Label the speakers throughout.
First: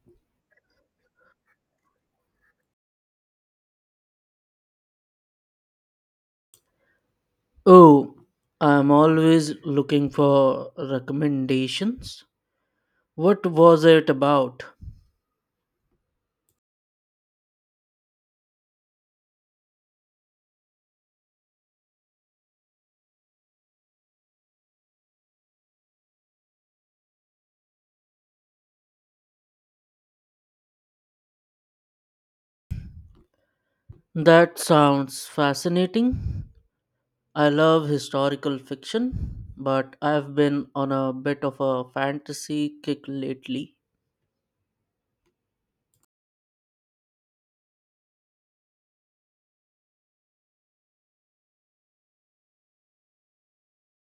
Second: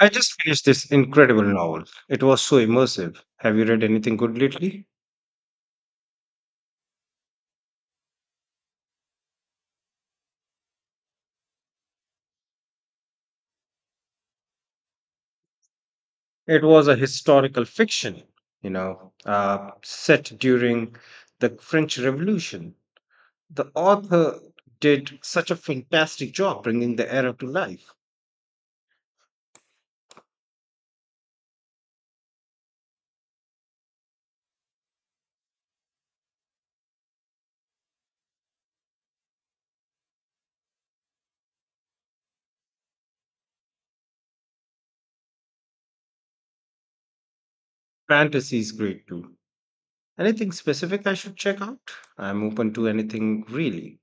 Speaker 1: I just finished this incredible novel. It was so immersive. Have you read anything good lately?
Speaker 2: Oh, I'm always looking for recommendations. What was it about?
Speaker 1: It was a historical fiction, set during the French Revolution. The author did such a fantastic job bringing the era to life.
Speaker 2: That sounds fascinating. I love historical fiction, but I've been on a bit of a fantasy kick lately.
Speaker 1: Fantasy is great too. Anything specific I should check out? I'm open to anything really.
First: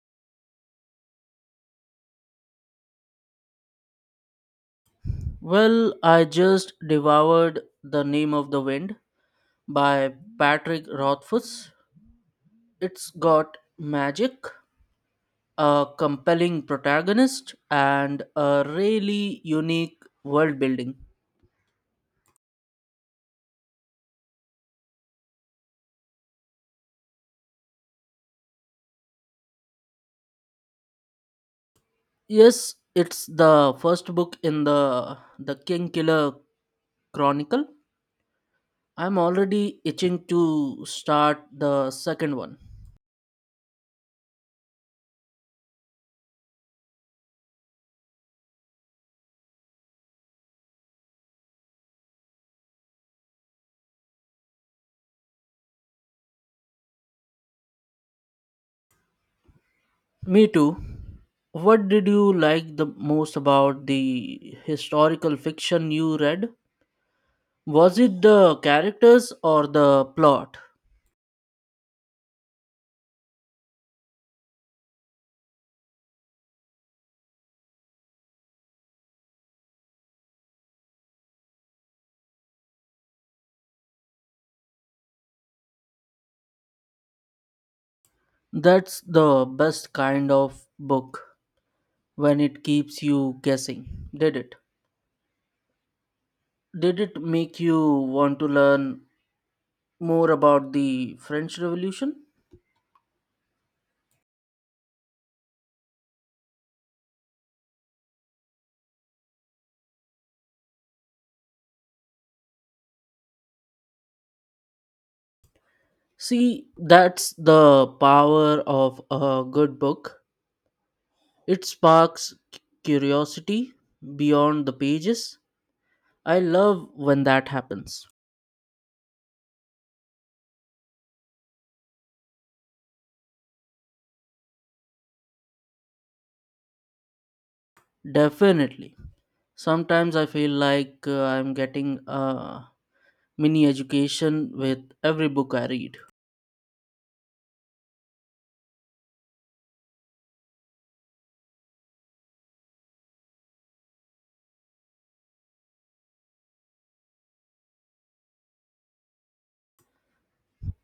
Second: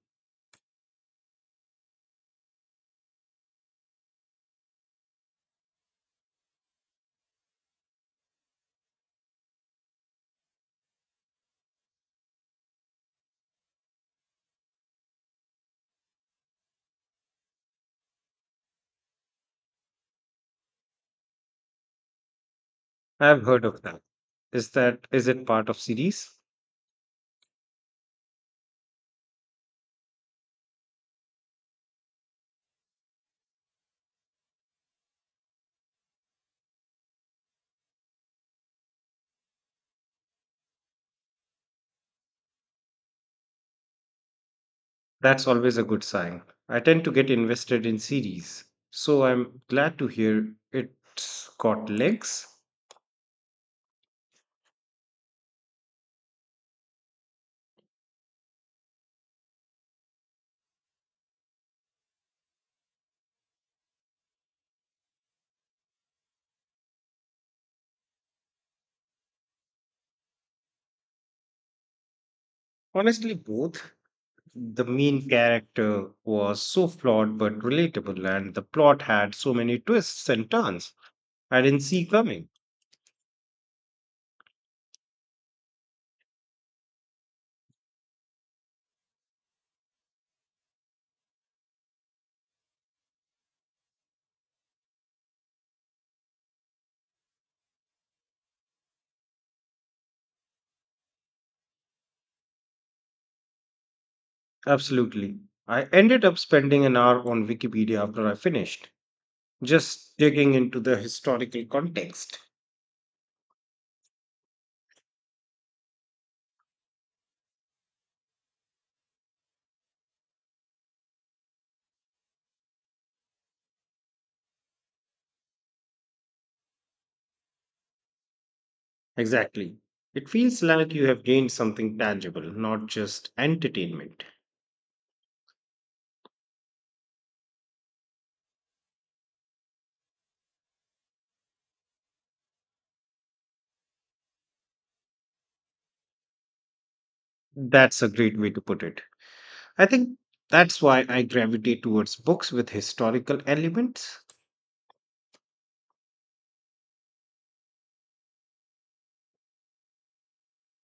Speaker 2: Well, I just devoured The Name of the Wind by Patrick Rothfuss. It's got magic, a compelling protagonist, and a really unique world building.
Speaker 1: I've heard of that. Is it part of series?
Speaker 2: Yes, it's the first book in the King Killer Chronicle. I'm already itching to start the second one.
Speaker 1: That's always a good sign. I tend to get invested in series, so I'm glad to hear it's got legs.
Speaker 2: Me too. What did you like the most about the historical fiction you read? Was it the characters or the plot?
Speaker 1: Honestly, both. The main character was so flawed but relatable, and the plot had so many twists and turns I didn't see coming.
Speaker 2: That's the best kind of book when it keeps you guessing. Did it? Did it make you want to learn more about the French Revolution?
Speaker 1: Absolutely. I ended up spending an hour on Wikipedia after I finished, just digging into the historical context.
Speaker 2: See, that's the power of a good book. It sparks curiosity beyond the pages. I love when that happens.
Speaker 1: Exactly. It feels like you have gained something tangible, not just entertainment.
Speaker 2: Definitely. Sometimes I feel like I'm getting a mini education with every book I read.
Speaker 1: That's a great way to put it. I think that's why I gravitate towards books with historical elements.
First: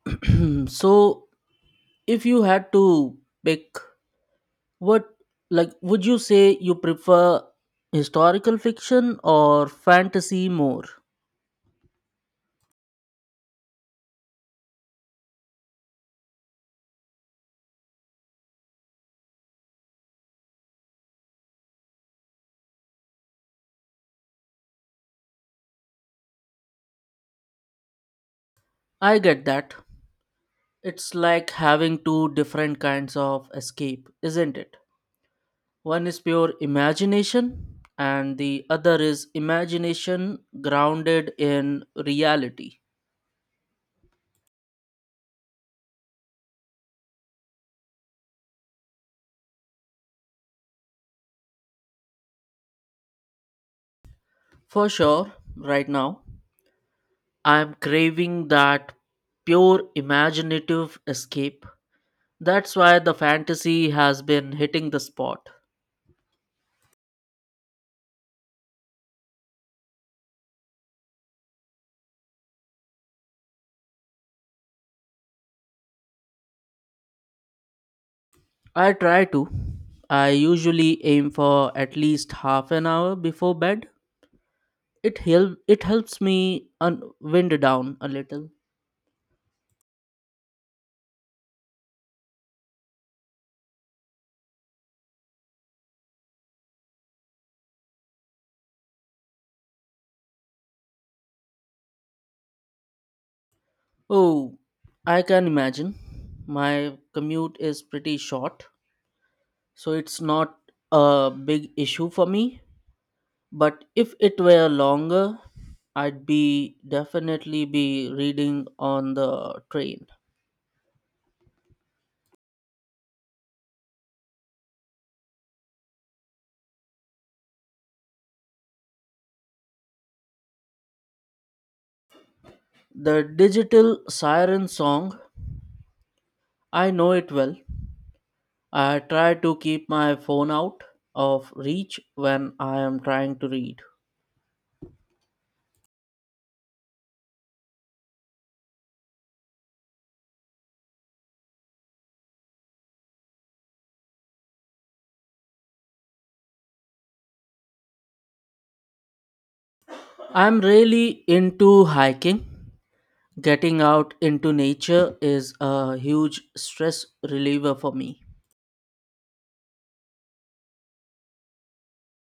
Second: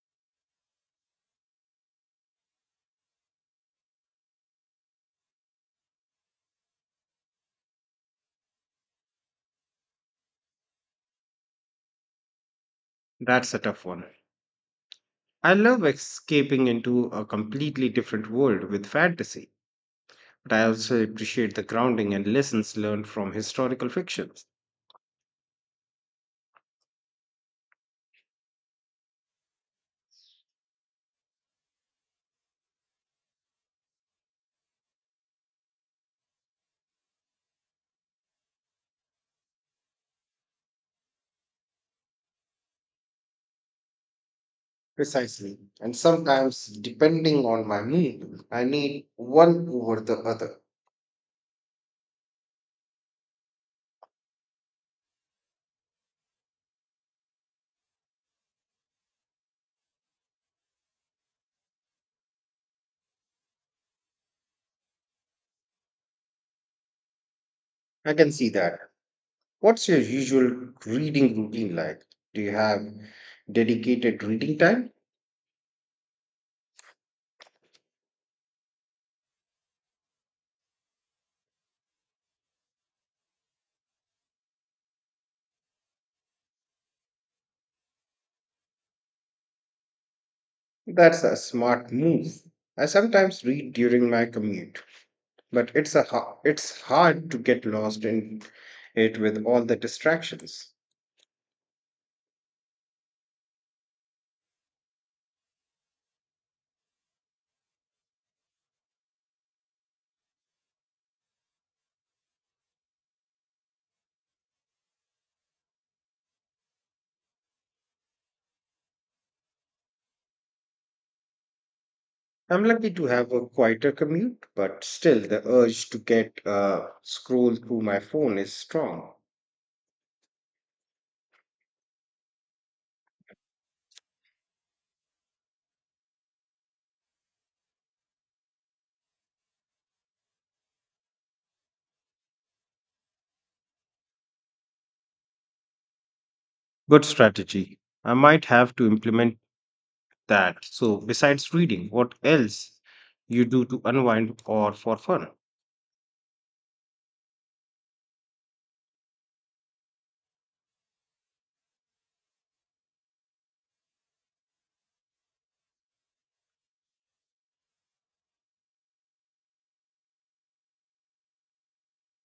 Speaker 2: So, if you had to pick, what, like, would you say you prefer historical fiction or fantasy more?
Speaker 1: That's a tough one. I love escaping into a completely different world with fantasy, but I also appreciate the grounding and lessons learned from historical fictions.
Speaker 2: I get that. It's like having two different kinds of escape, isn't it? One is pure imagination, and the other is imagination grounded in reality.
Speaker 1: Precisely. And sometimes, depending on my mood, I need one over the other.
Speaker 2: For sure, right now, I'm craving that pure imaginative escape. That's why the fantasy has been hitting the spot.
Speaker 1: I can see that. What's your usual reading routine like? Do you have dedicated reading time?
Speaker 2: I try to. I usually aim for at least half an hour before bed. It helps me un- wind down a little.
Speaker 1: That's a smart move. I sometimes read during my commute, but it's hard to get lost in it with all the distractions.
Speaker 2: Oh, I can imagine. My commute is pretty short, so it's not a big issue for me. But if it were longer, I'd be definitely be reading on the train.
Speaker 1: I'm lucky to have a quieter commute, but still the urge to get scroll through my phone is strong.
Speaker 2: The digital siren song, I know it well. I try to keep my phone out of reach when I am trying to read.
Speaker 1: Good strategy. I might have to implement that. So, besides reading, what else you do to unwind or for fun?
Speaker 2: I'm really into hiking. Getting out into nature is a huge stress reliever for me.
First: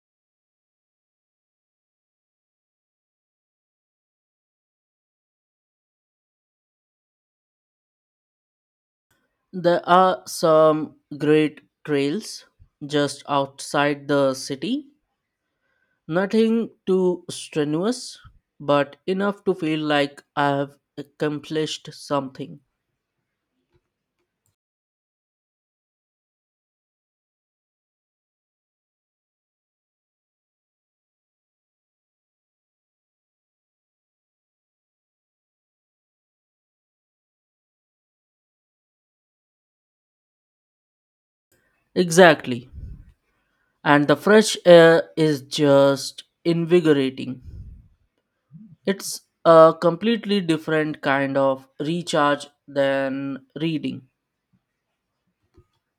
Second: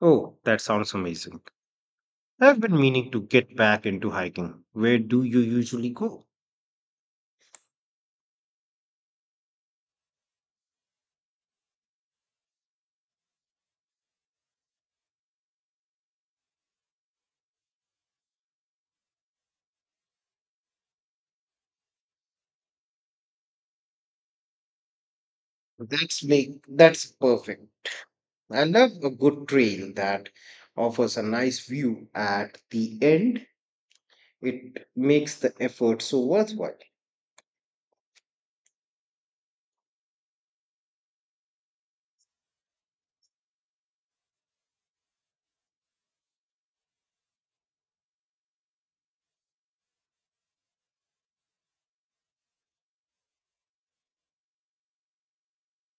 Speaker 1: Oh, that sounds amazing. I've been meaning to get back into hiking. Where do you usually go?
Speaker 2: There are some great trails just outside the city. Nothing too strenuous, but enough to feel like I have accomplished something.
Speaker 1: That's perfect. I love a good trail that offers a nice view at the end. It makes the effort so worthwhile.
Speaker 2: Exactly. And the fresh air is just invigorating. It's a completely different kind of recharge than reading.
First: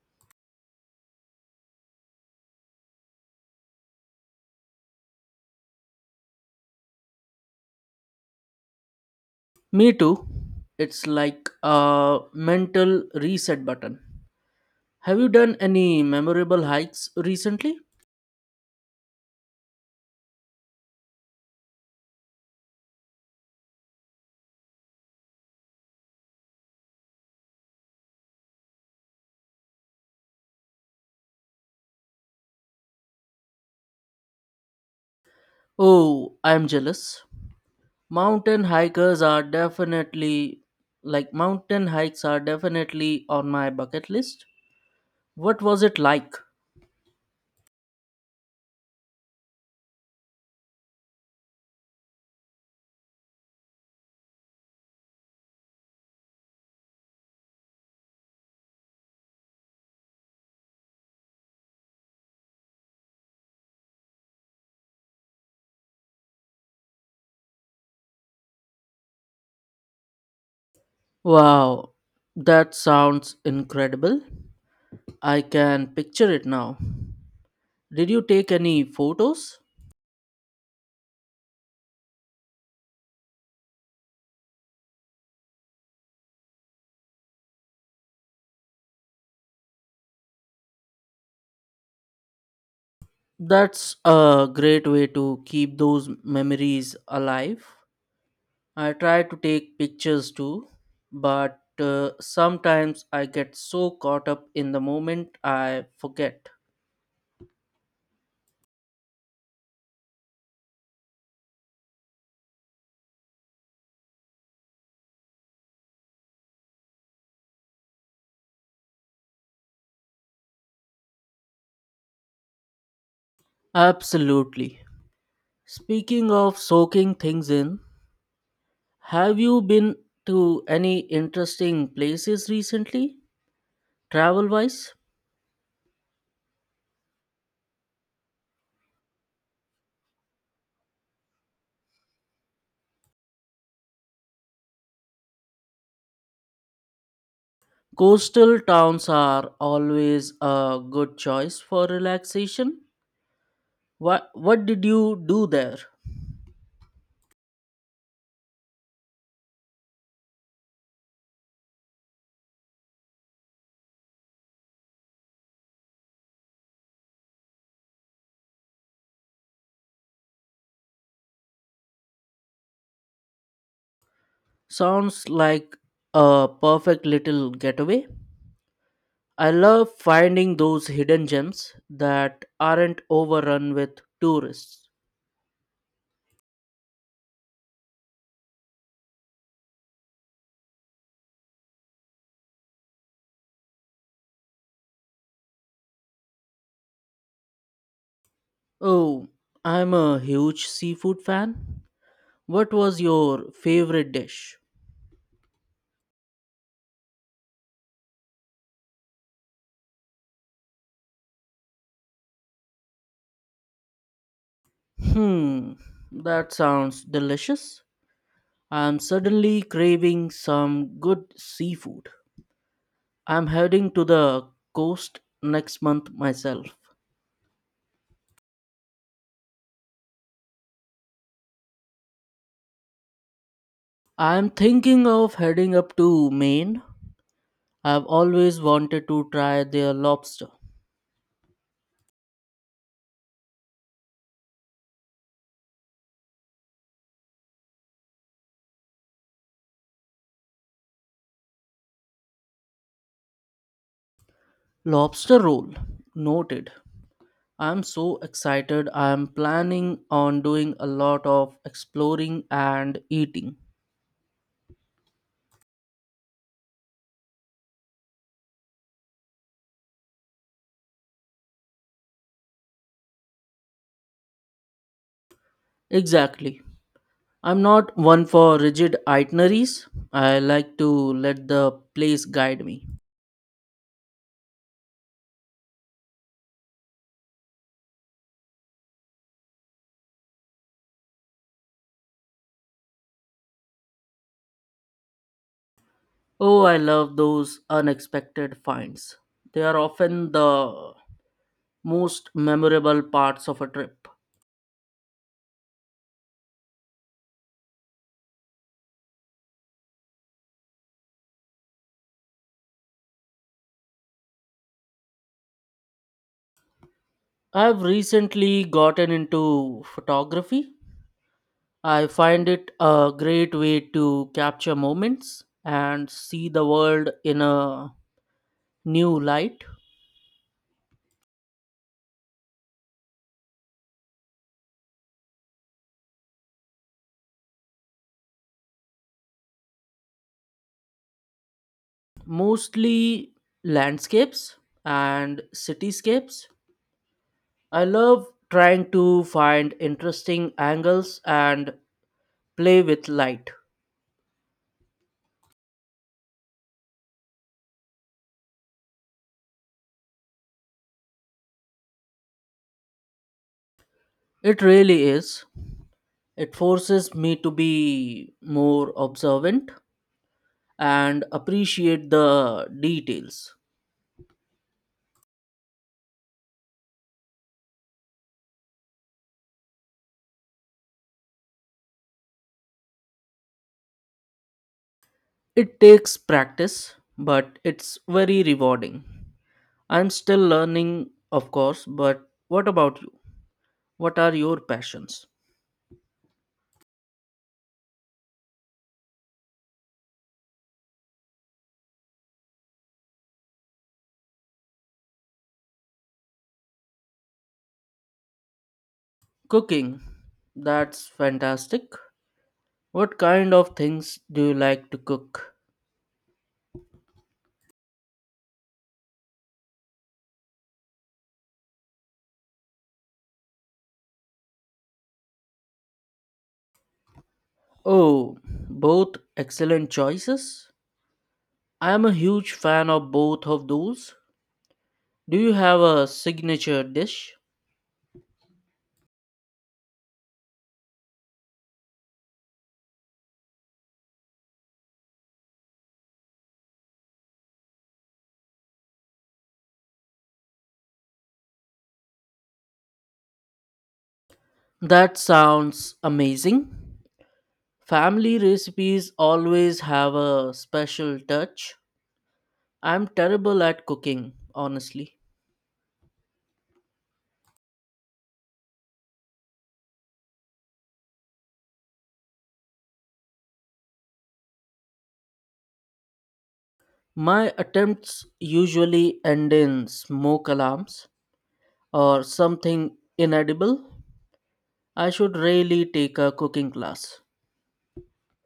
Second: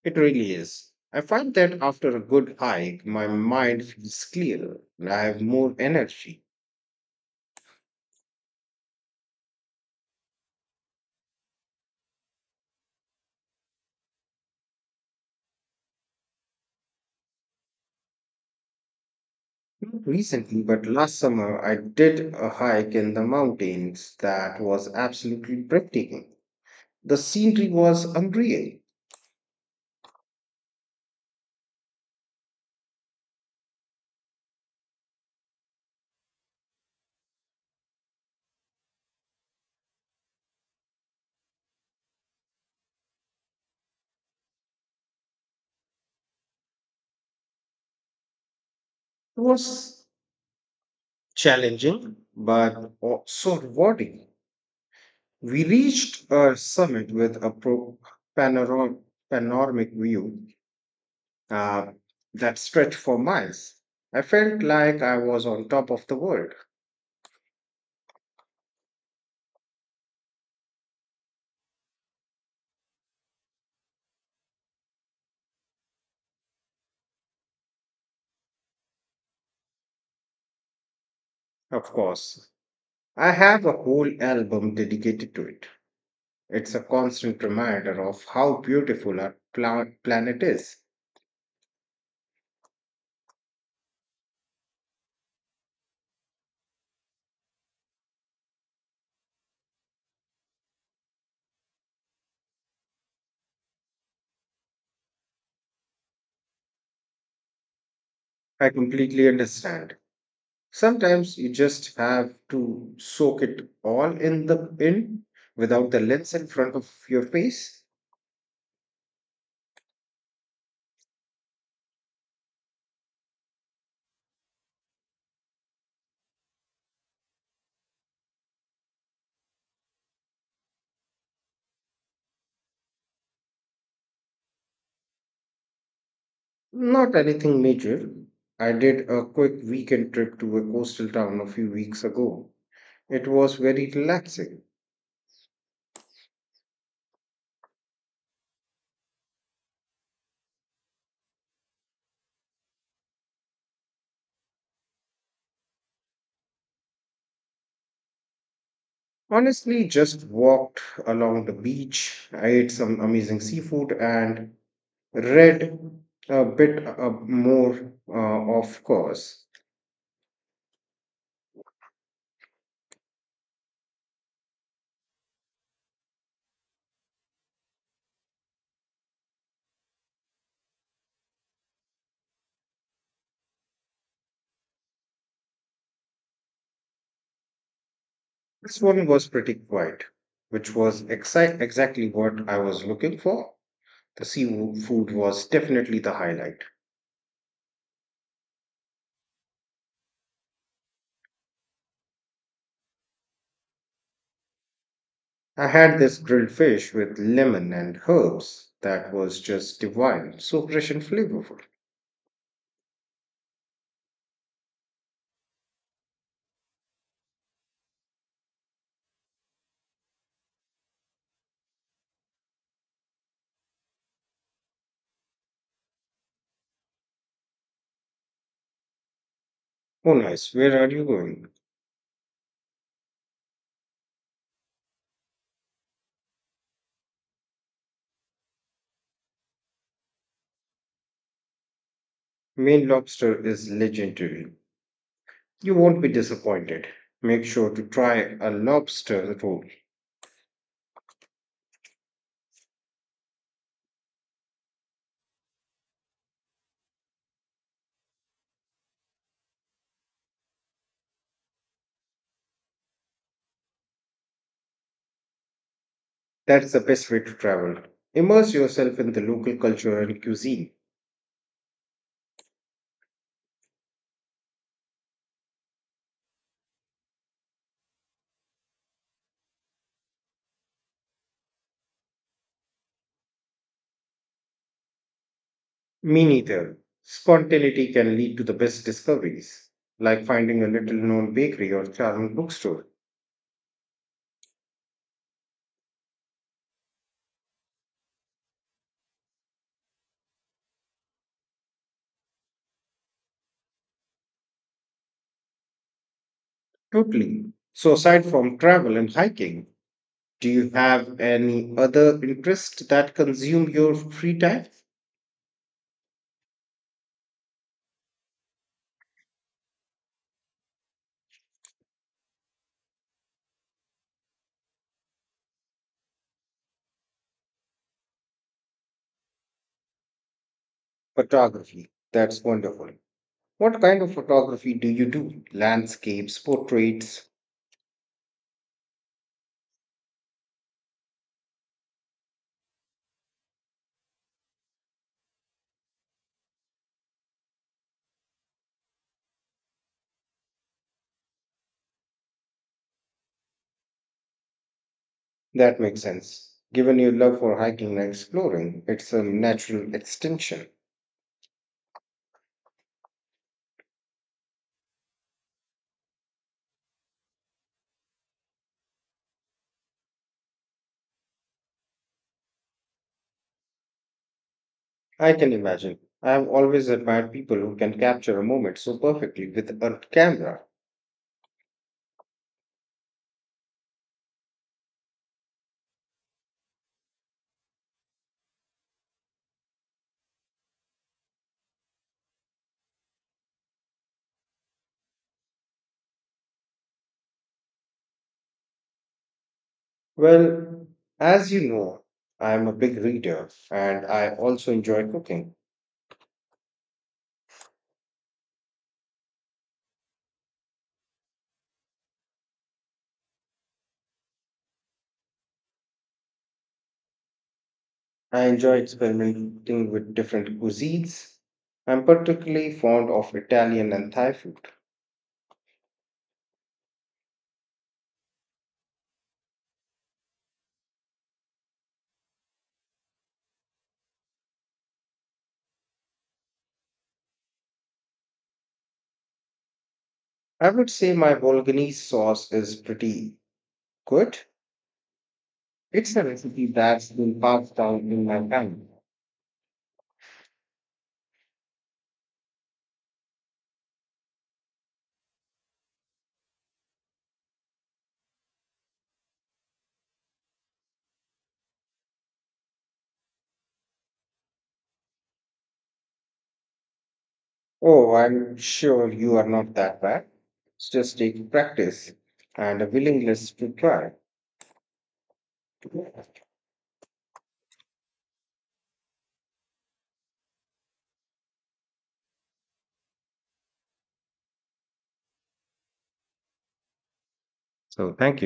Speaker 1: It really is. I find that after a good hike, my mind feels clearer and I have more energy.
Speaker 2: Me too. It's like a mental reset button. Have you done any memorable hikes recently?
Speaker 1: Not recently, but last summer, I did a hike in the mountains that was absolutely breathtaking. The scenery was unreal.
Speaker 2: Oh, I'm jealous. Mountain hikers are definitely Mountain hikes are definitely on my bucket list. What was it like?
Speaker 1: It was challenging, but also rewarding. We reached a summit with a panoro- panoramic view uh, that stretched for miles. I felt like I was on top of the world.
Speaker 2: Wow, that sounds incredible. I can picture it now. Did you take any photos?
Speaker 1: Of course, I have a whole album dedicated to it. It's a constant reminder of how beautiful our planet is.
Speaker 2: That's a great way to keep those memories alive. I try to take pictures too, but sometimes I get so caught up in the moment I forget.
Speaker 1: I completely understand. Sometimes you just have to soak it all in without the lens in front of your face.
Speaker 2: Absolutely. Speaking of soaking things in, have you been to any interesting places recently, travel wise?
Speaker 1: Not anything major. I did a quick weekend trip to a coastal town a few weeks ago. It was very relaxing.
Speaker 2: Coastal towns are always a good choice for relaxation. What did you do there?
Speaker 1: Honestly, just walked along the beach, I ate some amazing seafood, and read a bit more, of course.
Speaker 2: Sounds like a perfect little getaway. I love finding those hidden gems that aren't overrun with tourists.
Speaker 1: This one was pretty quiet, which was exactly what I was looking for. The seafood was definitely the highlight.
Speaker 2: Oh, I'm a huge seafood fan. What was your favorite dish?
Speaker 1: I had this grilled fish with lemon and herbs that was just divine, so fresh and flavorful.
Speaker 2: Hmm, that sounds delicious. I'm suddenly craving some good seafood. I'm heading to the coast next month myself.
Speaker 1: Oh, nice. Where are you going?
Speaker 2: I'm thinking of heading up to Maine. I've always wanted to try their lobster.
Speaker 1: Maine lobster is legendary. You won't be disappointed. Make sure to try a lobster roll.
Speaker 2: Lobster roll. Noted. I'm so excited. I'm planning on doing a lot of exploring and eating.
Speaker 1: That's the best way to travel. Immerse yourself in the local culture and cuisine.
Speaker 2: Exactly. I'm not one for rigid itineraries. I like to let the place guide me.
Speaker 1: Me neither. Spontaneity can lead to the best discoveries, like finding a little known bakery or charming bookstore.
Speaker 2: Oh, I love those unexpected finds. They are often the most memorable parts of a trip.
Speaker 1: Totally. So, aside from travel and hiking, do you have any other interest that consume your free time?
Speaker 2: I've recently gotten into photography. I find it a great way to capture moments and see the world in a new light,
Speaker 1: Photography. That's wonderful. What kind of photography do you do? Landscapes, portraits?
Speaker 2: mostly landscapes and cityscapes. I love trying to find interesting angles and play with light.
Speaker 1: That makes sense. Given your love for hiking and exploring, it's a natural extension.
Speaker 2: It really is. It forces me to be more observant and appreciate the details.
Speaker 1: I can imagine. I have always admired people who can capture a moment so perfectly with a camera.
Speaker 2: It takes practice, but it's very rewarding. I'm still learning, of course, but what about you? What are your passions?
Speaker 1: Well, as you know, I am a big reader and I also enjoy cooking.
Speaker 2: Cooking. That's fantastic. What kind of things do you like to cook?
Speaker 1: I enjoy experimenting with different cuisines. I'm particularly fond of Italian and Thai food.
Speaker 2: Oh, both excellent choices. I am a huge fan of both of those. Do you have a signature dish?
Speaker 1: I would say my Bolognese sauce is pretty good. It's a recipe that's been passed down in my family.
Speaker 2: That sounds amazing. Family recipes always have a special touch. I'm terrible at cooking, honestly.
Speaker 1: Oh, I'm sure you are not that bad. It's just take practice and a willingness to try.
Speaker 2: My attempts usually end in smoke alarms or something inedible. I should really take a cooking class.
Speaker 1: So, thank you.